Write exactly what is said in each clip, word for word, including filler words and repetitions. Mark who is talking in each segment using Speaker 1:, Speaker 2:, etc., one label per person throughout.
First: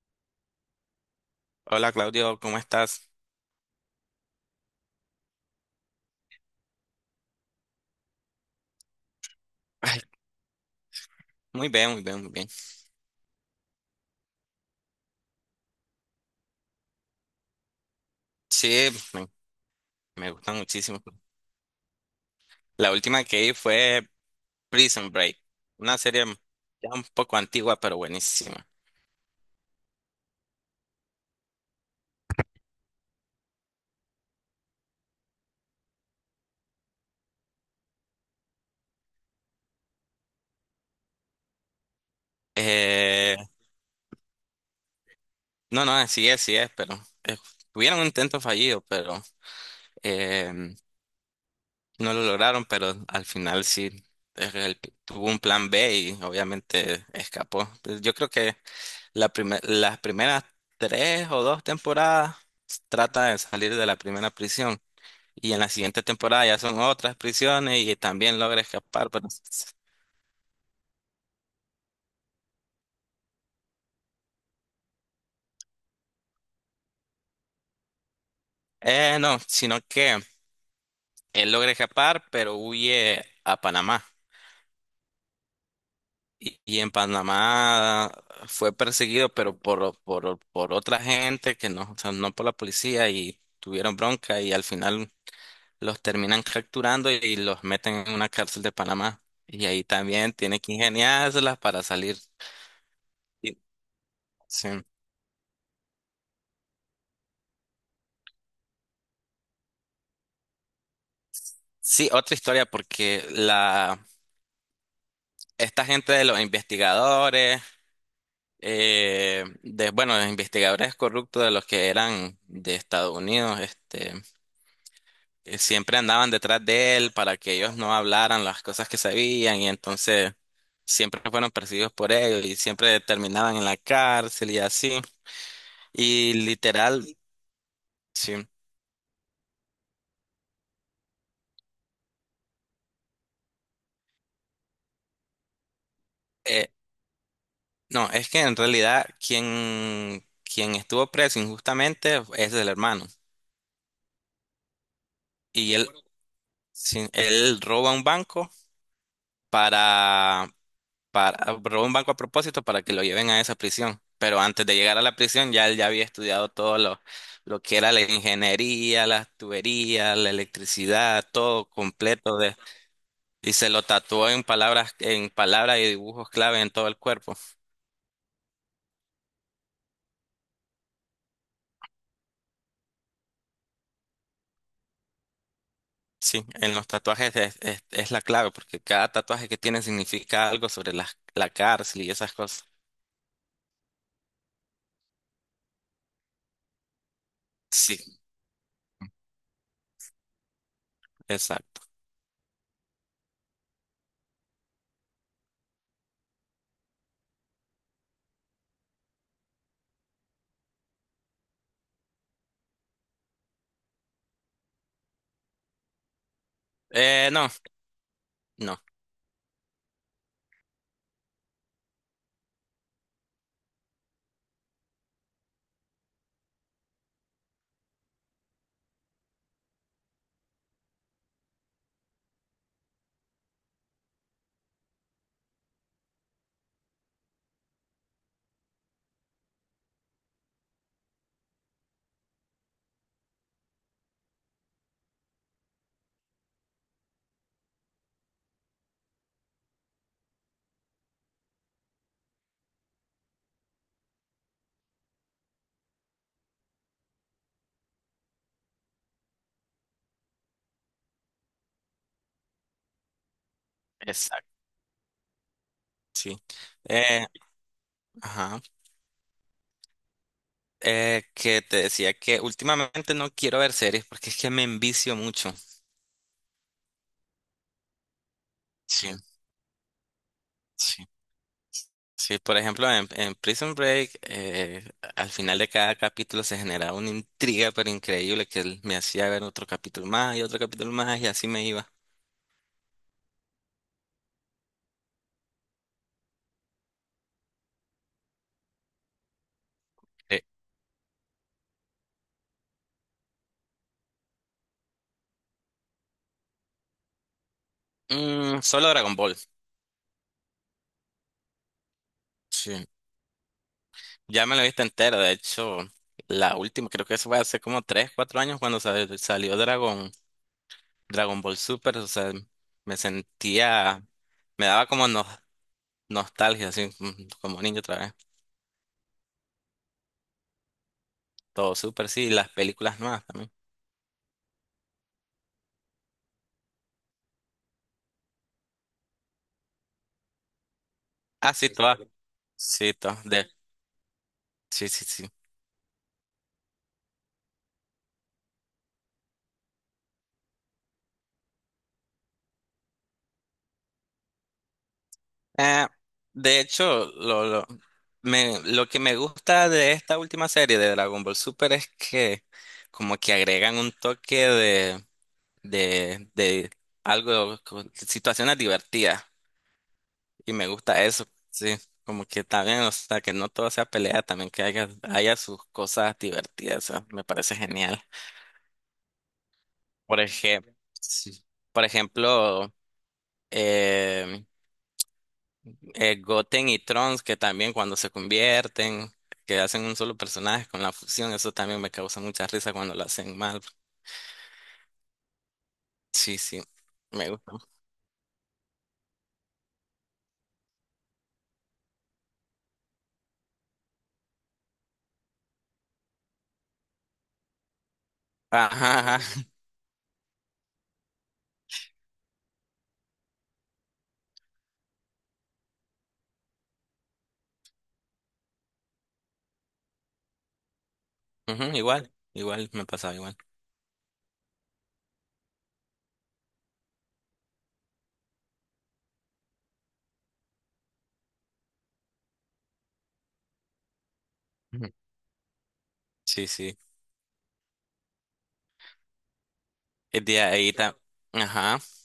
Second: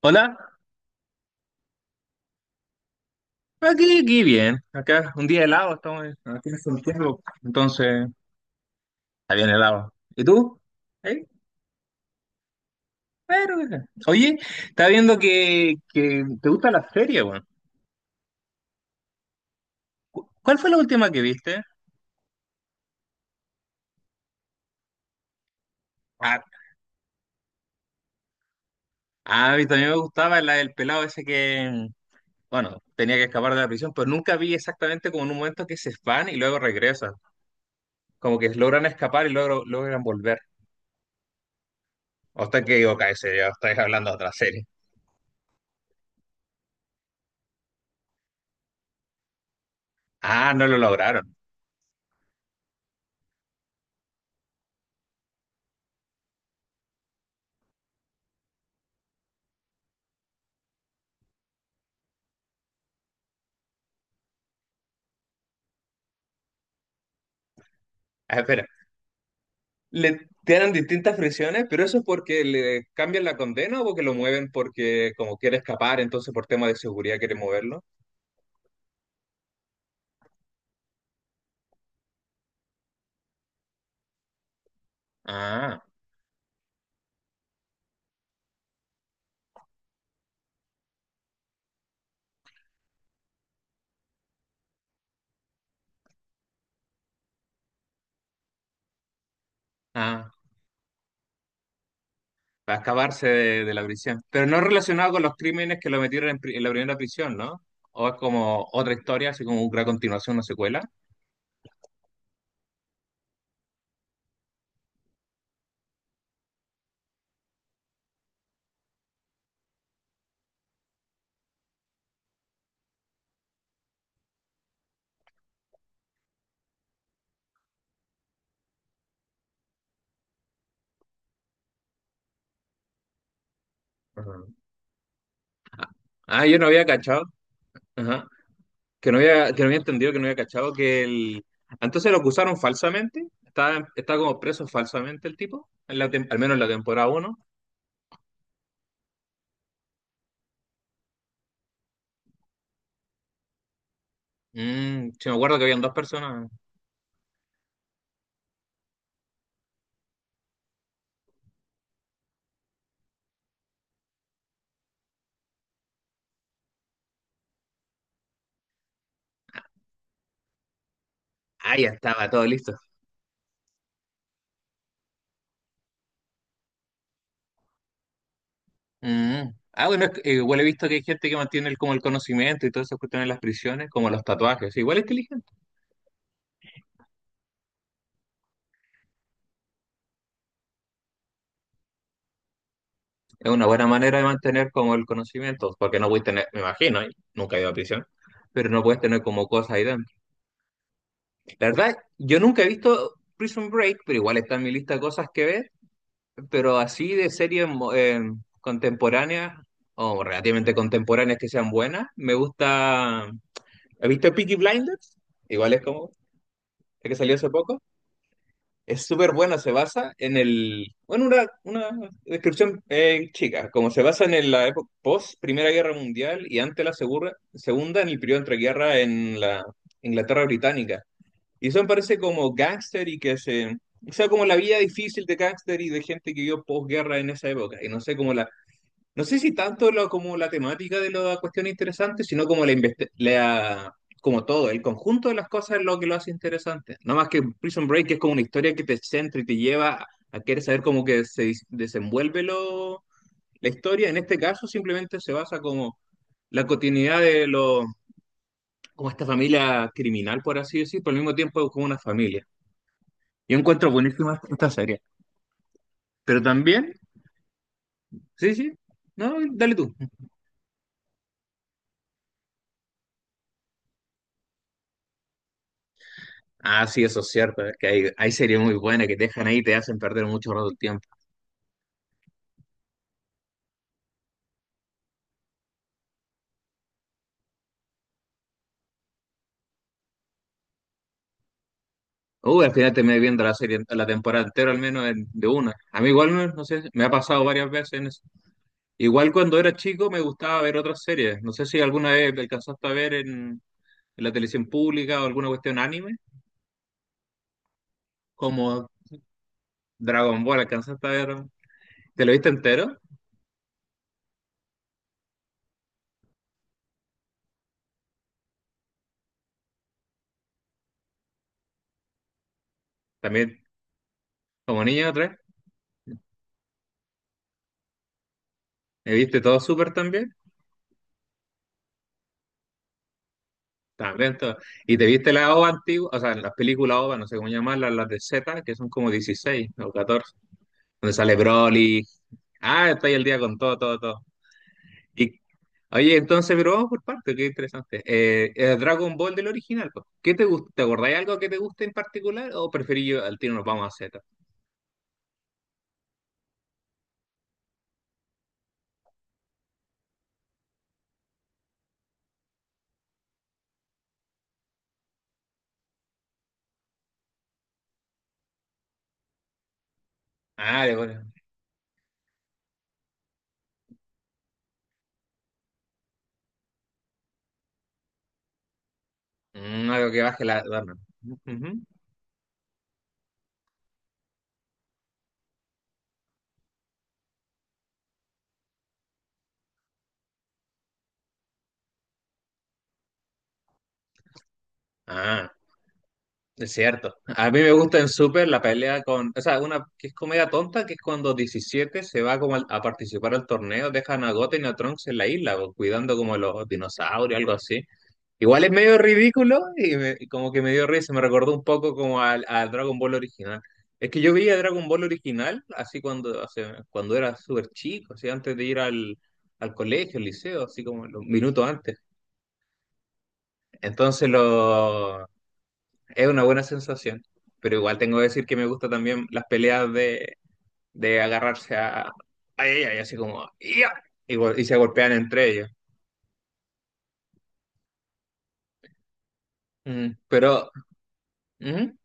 Speaker 1: Hola,
Speaker 2: Hola Claudio, ¿cómo estás?
Speaker 1: aquí, aquí bien, acá un día helado, estamos en- aquí en Santiago, entonces está bien helado.
Speaker 2: Ay,
Speaker 1: ¿Y tú? ¿Eh?
Speaker 2: muy bien, muy bien, muy bien.
Speaker 1: Pero, eh. oye, está viendo que, que te gusta la serie, weón.
Speaker 2: Sí, me,
Speaker 1: ¿Cu-
Speaker 2: Me gusta
Speaker 1: ¿Cuál fue la
Speaker 2: muchísimo.
Speaker 1: última que viste?
Speaker 2: La última que vi fue Prison Break, una serie
Speaker 1: Ah,
Speaker 2: ya un poco antigua, pero buenísima.
Speaker 1: ah, a mí también me gustaba la del pelado ese que, bueno, tenía que escapar de la prisión, pero nunca vi exactamente como en un momento que se van y luego regresan, como que logran escapar y luego logran volver. O está que digo, ese,
Speaker 2: Eh,
Speaker 1: ya estáis hablando de otra serie.
Speaker 2: no, no, así es, sí es, pero eh, tuvieron un intento fallido, pero
Speaker 1: Ah, no
Speaker 2: eh,
Speaker 1: lo lograron.
Speaker 2: no lo lograron, pero al final sí eh, el- tuvo un plan B y obviamente escapó. Pues yo creo que la primer- las primeras tres o dos temporadas trata de salir de la primera prisión. Y en la siguiente temporada ya son otras prisiones y también
Speaker 1: Ah,
Speaker 2: logra
Speaker 1: espera.
Speaker 2: escapar, pero...
Speaker 1: Le tienen distintas prisiones, pero ¿eso es porque le cambian la condena o porque lo mueven porque como quiere escapar, entonces por tema de seguridad quiere moverlo?
Speaker 2: Eh, no, sino que él logra escapar, pero huye a Panamá.
Speaker 1: Ah,
Speaker 2: Y, y en Panamá fue perseguido, pero por, por, por otra gente que no, o sea, no por la policía y tuvieron bronca y al final los terminan capturando y los meten en una cárcel de Panamá. Y ahí
Speaker 1: ah,
Speaker 2: también tiene que ingeniárselas para salir.
Speaker 1: para escaparse
Speaker 2: Y-
Speaker 1: de, de la prisión. Pero no
Speaker 2: sí.
Speaker 1: relacionado con los crímenes que lo metieron en, pri- en la primera prisión, ¿no? O es como otra historia, así como una continuación, una secuela.
Speaker 2: Sí, otra historia porque la esta gente de los investigadores, eh, de, bueno, los investigadores corruptos de los que eran de Estados Unidos, este, eh, siempre andaban detrás de él para que ellos no hablaran las cosas que sabían y entonces siempre fueron perseguidos por él y siempre terminaban en la
Speaker 1: Ajá.
Speaker 2: cárcel y así. Y
Speaker 1: Ah, yo no había
Speaker 2: literal,
Speaker 1: cachado. Ajá.
Speaker 2: sí.
Speaker 1: Que no había, que no había entendido, que no había cachado que el... Entonces lo acusaron falsamente. Está, está como preso falsamente el tipo, en la tem- al menos en la
Speaker 2: eh,
Speaker 1: temporada uno.
Speaker 2: no, es que en realidad quien, quien estuvo preso injustamente es el hermano.
Speaker 1: Mm, sí, me acuerdo que
Speaker 2: Y
Speaker 1: habían
Speaker 2: él,
Speaker 1: dos personas.
Speaker 2: sí, él roba un banco para para, robó un banco a propósito para que lo lleven a esa prisión. Pero antes de llegar a la prisión, ya él ya había estudiado todo lo, lo que era la ingeniería, las tuberías, la electricidad, todo
Speaker 1: Ah, ya estaba
Speaker 2: completo
Speaker 1: todo
Speaker 2: de,
Speaker 1: listo.
Speaker 2: y se lo tatuó en palabras, en palabras y dibujos clave en todo el cuerpo.
Speaker 1: Mm. Ah, bueno, es que, eh, igual he visto que hay gente que mantiene el, como el conocimiento y todas esas cuestiones en las prisiones, como los tatuajes. Igual es inteligente.
Speaker 2: Sí, en los tatuajes es, es- es la clave, porque cada tatuaje que tiene significa algo sobre la, la cárcel y esas cosas.
Speaker 1: Es una buena manera de mantener como el conocimiento, porque no puedes tener, me imagino, ¿eh? Nunca he ido a prisión,
Speaker 2: Sí,
Speaker 1: pero no puedes tener como cosas ahí dentro. La
Speaker 2: exacto.
Speaker 1: verdad, yo nunca he visto Prison Break, pero igual está en mi lista de cosas que ver, pero así de series mo- eh, contemporáneas o relativamente contemporáneas que sean buenas, me gusta. ¿Viste Peaky Blinders? Igual es como el que
Speaker 2: Eh,
Speaker 1: salió
Speaker 2: no,
Speaker 1: hace poco.
Speaker 2: no,
Speaker 1: Es súper bueno, se basa en el... Bueno, una, una descripción eh, chica, como se basa en el- la época post Primera Guerra Mundial y ante la segura- Segunda, en el periodo entre guerra en la Inglaterra Británica. Y son parece como gángster y que se... O sea, como la vida difícil de gángster y de gente que vivió posguerra en esa época. Y no sé, como la, no sé si tanto lo, como la temática de la cuestión interesante, sino como la, investi- la- como todo, el conjunto de las cosas es lo que lo hace interesante. No más que Prison Break es como una historia que te centra y te lleva a querer saber cómo que se dis- desenvuelve lo, la historia. En este caso simplemente se basa como la continuidad de lo, como esta familia criminal, por así decir, pero al mismo tiempo es como una familia. Yo encuentro buenísima
Speaker 2: exacto,
Speaker 1: esta serie.
Speaker 2: sí.
Speaker 1: Pero también,
Speaker 2: Eh,
Speaker 1: sí,
Speaker 2: ajá.
Speaker 1: sí, no, dale tú.
Speaker 2: Eh, que te decía que últimamente no quiero ver series porque es que me envicio mucho.
Speaker 1: Ah, sí, eso es cierto. Es que hay, hay series muy buenas
Speaker 2: Sí,
Speaker 1: que te dejan ahí y te hacen perder mucho rato el
Speaker 2: sí.
Speaker 1: tiempo.
Speaker 2: Sí, por ejemplo, en, en Prison Break, eh, al final de cada capítulo se generaba una intriga pero increíble que él me hacía ver otro capítulo más y otro capítulo más y así me iba.
Speaker 1: Uy, al final terminé viendo la serie, la temporada entera, al menos en- de una. A mí igual, no no sé, me ha pasado varias veces en eso. Igual cuando era chico me
Speaker 2: Eh,
Speaker 1: gustaba ver otras series. No sé si alguna vez alcanzaste a ver en, en la televisión pública o alguna cuestión anime,
Speaker 2: mm,
Speaker 1: como
Speaker 2: Solo Dragon Ball.
Speaker 1: Dragon Ball, alcanzaste a ver. ¿Te lo viste
Speaker 2: Sí.
Speaker 1: entero?
Speaker 2: Ya me lo he visto entero, de hecho, la última, creo que eso fue hace como tres cuatro años cuando sal- salió Dragon, Dragon Ball Super, o sea, me
Speaker 1: También,
Speaker 2: sentía, me
Speaker 1: como
Speaker 2: daba
Speaker 1: niño
Speaker 2: como no
Speaker 1: otra vez.
Speaker 2: nostalgia, sí, mm, como niño otra vez.
Speaker 1: ¿Me viste todo Súper también?
Speaker 2: Todo súper, sí, las películas nuevas también.
Speaker 1: Está lento. ¿Y te viste la O V A antigua? O sea, en las películas O V A, no sé cómo llamarlas, las de Z, que son como dieciséis o catorce donde sale
Speaker 2: Ah, sí, todas.
Speaker 1: Broly. Ah,
Speaker 2: Sí,
Speaker 1: estoy el
Speaker 2: todas.
Speaker 1: día
Speaker 2: De,
Speaker 1: con todo, todo, todo.
Speaker 2: sí, sí, sí.
Speaker 1: Y, oye, entonces, pero vamos por parte, qué interesante. Eh, eh, Dragon Ball del original, pues. ¿Qué te gusta? ¿Te acordáis algo que te guste en particular o preferís yo al tiro nos vamos a Z?
Speaker 2: Eh, de hecho, lo, lo, me, Lo que me gusta de esta última serie de Dragon Ball Super es que como que agregan un toque de, de, de algo, como situaciones divertidas. Y me
Speaker 1: Ah, de
Speaker 2: gusta eso,
Speaker 1: bueno.
Speaker 2: sí. Como que también, o sea, que no todo sea pelea, también que haya, haya sus cosas divertidas, o sea, me parece genial.
Speaker 1: Mm, algo
Speaker 2: Por
Speaker 1: que baje la...
Speaker 2: ejemplo,
Speaker 1: Ujú.
Speaker 2: por ejemplo, eh, eh, Goten y Trunks, que también cuando se convierten, que hacen un solo personaje con la fusión, eso también me causa mucha risa cuando lo hacen mal.
Speaker 1: Ah.
Speaker 2: Sí, sí,
Speaker 1: Es cierto.
Speaker 2: me
Speaker 1: A
Speaker 2: gusta.
Speaker 1: mí me gusta en Super la pelea con, o sea, una que es comedia tonta, que es cuando diecisiete se va como al- a participar al torneo, dejan a Goten y a Trunks en la isla, o cuidando como los dinosaurios, algo así. Igual es medio
Speaker 2: Ajá, ajá.
Speaker 1: ridículo y, me- y como que me dio risa, me recordó un poco como al, al Dragon Ball original. Es que yo veía Dragon Ball original así cuando, hace- cuando era súper chico, así antes de ir al, al colegio, al liceo, así como los minutos
Speaker 2: Ujú,
Speaker 1: antes.
Speaker 2: igual, igual me pasaba igual.
Speaker 1: Entonces lo... Es una buena sensación, pero igual tengo que decir que me gusta también las peleas de, de agarrarse a, a ella y así como "Ya", y, gol- y se
Speaker 2: Ujú.
Speaker 1: golpean entre ellos.
Speaker 2: Sí, sí.
Speaker 1: Mm.
Speaker 2: Eh, De
Speaker 1: Pero,
Speaker 2: ahí ta- ajá.
Speaker 1: ujú.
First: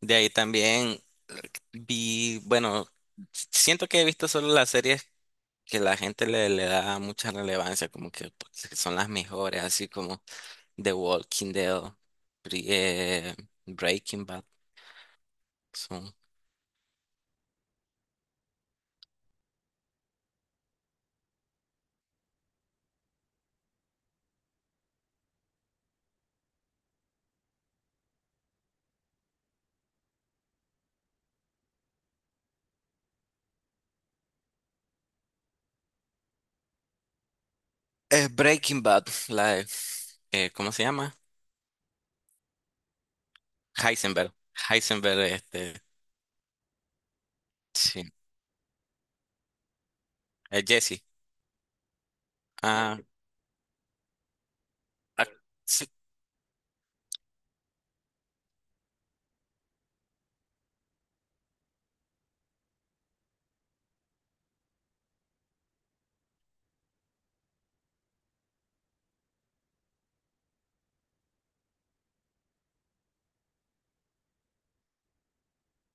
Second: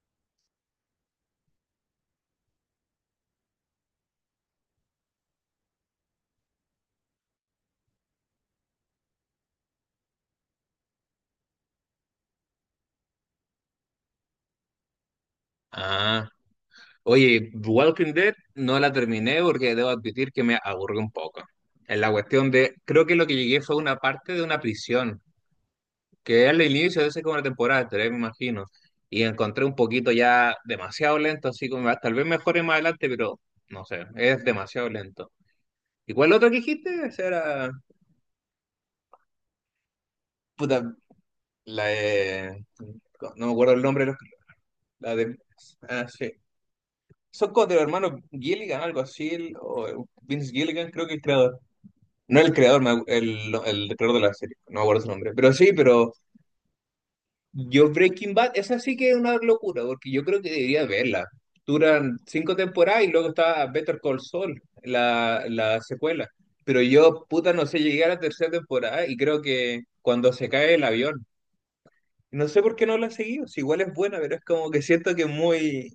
Speaker 2: De ahí también eh, vi, bueno, siento que he visto solo la serie que la gente le, le da mucha relevancia, como que pues, que son las mejores, así como The Walking Dead, Bre- eh, Breaking Bad, son,
Speaker 1: Ah, oye, Walking Dead no la terminé porque debo admitir que me aburrió un poco. En la cuestión de, creo que lo que llegué fue una parte de una prisión, que es el inicio de esa, como la temporada tres, me imagino. Y encontré un poquito ya demasiado lento, así como "Ah, tal vez mejore más adelante, pero no sé, es demasiado lento". ¿Y cuál otro que dijiste? Esa era.
Speaker 2: eh, Breaking Bad, la de, eh, ¿cómo se
Speaker 1: Puta,
Speaker 2: llama?
Speaker 1: la de. No me acuerdo el nombre de los.
Speaker 2: Heisenberg,
Speaker 1: La
Speaker 2: Heisenberg,
Speaker 1: de.
Speaker 2: este,
Speaker 1: Ah, sí. Son como de los
Speaker 2: sí,
Speaker 1: hermanos Gilligan, algo así, el- o Vince
Speaker 2: eh,
Speaker 1: Gilligan,
Speaker 2: Jesse,
Speaker 1: creo que el creador. No el creador, me
Speaker 2: ah,
Speaker 1: acu- el, no, el creador de la serie, no me acuerdo su
Speaker 2: ah,
Speaker 1: nombre. Pero sí,
Speaker 2: sí,
Speaker 1: pero yo Breaking Bad, esa sí que es una locura, porque yo creo que debería verla. Duran cinco temporadas y luego está Better Call Saul, la, la secuela. Pero yo, puta, no sé, llegué a la tercera temporada y creo que cuando se cae el avión. No sé por qué no la he seguido, si igual es buena, pero es como que siento que es muy,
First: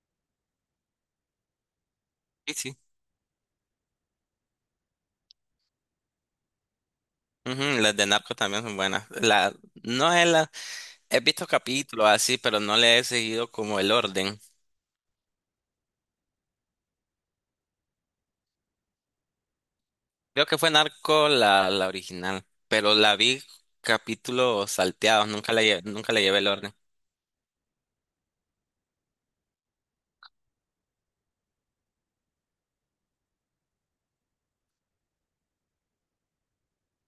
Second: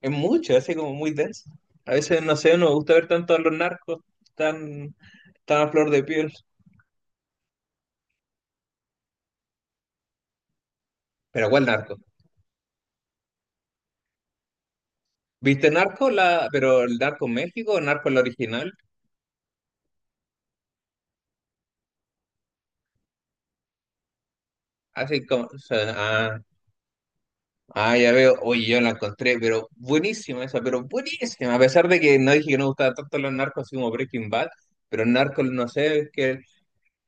Speaker 1: es mucho, hace como muy denso. A veces, no
Speaker 2: sí,
Speaker 1: sé, no me
Speaker 2: sí.
Speaker 1: gusta ver tanto a los narcos tan, tan a flor de piel.
Speaker 2: Ujú, las de Narco también son buenas. La, no es la, He visto
Speaker 1: Pero ¿cuál narco?
Speaker 2: capítulos así, pero no le he seguido como el orden.
Speaker 1: ¿Viste Narco, la, pero el Narco México o Narco la original?
Speaker 2: Creo que fue Narco la, la original, pero la vi capítulos
Speaker 1: Así
Speaker 2: salteados,
Speaker 1: como,
Speaker 2: nunca
Speaker 1: o
Speaker 2: la llevé,
Speaker 1: sea,
Speaker 2: nunca le llevé
Speaker 1: ah,
Speaker 2: el orden.
Speaker 1: ah, ya veo, oye, yo la encontré, pero buenísima esa, pero buenísima. A pesar de que no dije que no me gustaba tanto los narcos así como Breaking Bad, pero Narco, no sé, que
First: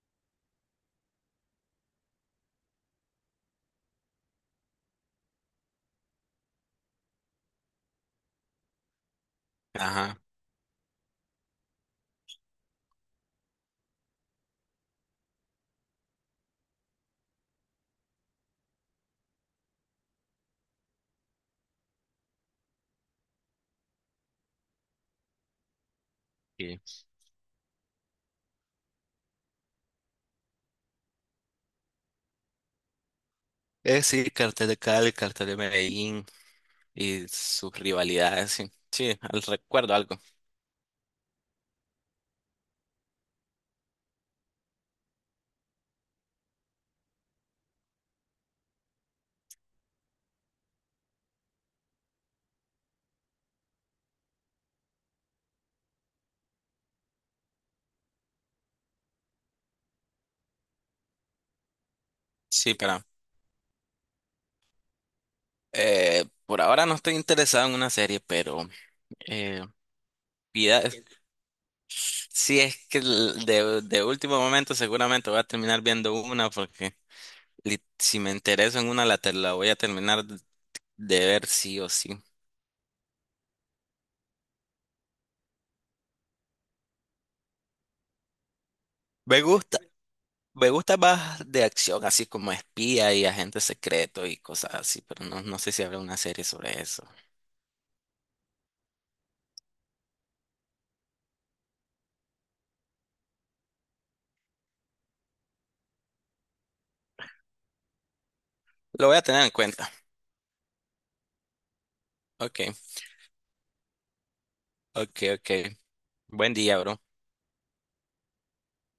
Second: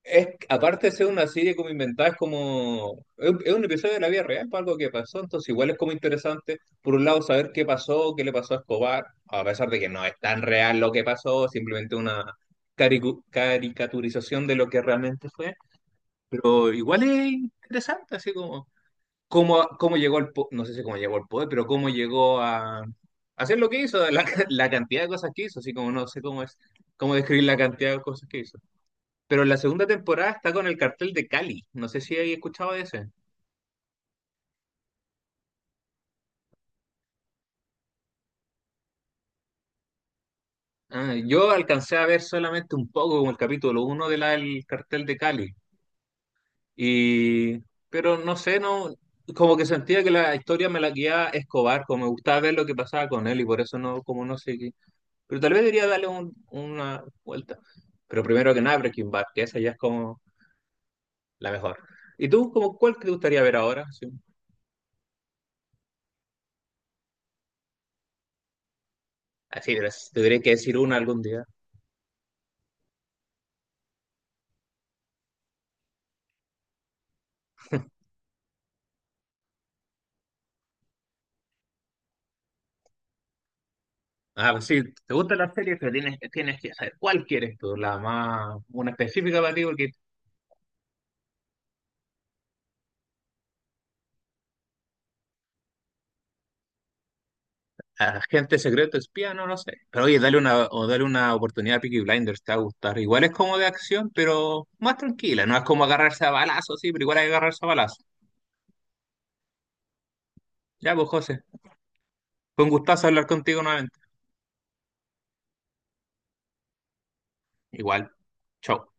Speaker 1: es, aparte de ser una serie como inventada, es como. Es, un es un episodio de la vida real, es algo que pasó, entonces igual es como interesante, por un lado, saber qué pasó, qué le pasó a Escobar, a pesar de que no es
Speaker 2: Ajá.
Speaker 1: tan real lo que pasó, simplemente una caricu- caricaturización de lo que realmente fue, pero igual es interesante, así como. Cómo, cómo llegó al. po- no sé si cómo llegó al poder, pero cómo llegó a. Hacer lo que hizo, la, la cantidad de cosas que hizo, así como no sé cómo es,
Speaker 2: Sí.
Speaker 1: cómo describir la cantidad de cosas que hizo. Pero la segunda temporada está con el cartel de Cali. No sé si hay escuchado de ese.
Speaker 2: Eh, sí, Cartel de Cali, Cartel de Medellín y sus rivalidades, sí. Sí, al- recuerdo algo.
Speaker 1: Ah, yo alcancé a ver solamente un poco como el capítulo uno del cartel de Cali. Y, pero no sé, no, como que sentía que la historia me la guiaba Escobar, como me gustaba ver lo que pasaba con él y por eso no, como no sé qué. Pero tal vez debería darle un- una vuelta. Pero primero que nada, Breaking Bad, que esa ya es como la mejor. ¿Y tú,
Speaker 2: Sí,
Speaker 1: como cuál
Speaker 2: pero
Speaker 1: te gustaría ver ahora? Sí.
Speaker 2: eh, por ahora no estoy interesado en una serie, pero eh,
Speaker 1: Así, pero si tuviera que decir
Speaker 2: vida,
Speaker 1: una algún día.
Speaker 2: si es que l- de, de último momento seguramente voy a terminar viendo una porque li- si me intereso en una la, te- la voy a terminar de ver sí o sí.
Speaker 1: Ah, pues sí, te gustan las series, pero tienes, tienes que saber cuál quieres tú, la más, una específica
Speaker 2: Me
Speaker 1: para ti,
Speaker 2: gusta.
Speaker 1: porque
Speaker 2: Me gusta más de acción, así como espía y agente secreto y cosas así, pero no, no sé si habrá una serie sobre eso.
Speaker 1: agente secreto, espía, no lo sé. Pero oye, dale una, o dale una oportunidad a Peaky Blinders, te va a gustar. Igual es como de acción, pero más tranquila, no es como agarrarse a balazos, sí, pero igual hay que agarrarse a balazos.
Speaker 2: Lo voy a tener en cuenta.
Speaker 1: Ya, pues José,
Speaker 2: Ok,
Speaker 1: fue un gustazo hablar contigo nuevamente.
Speaker 2: ok, ok. Buen día, bro.
Speaker 1: Igual, chao.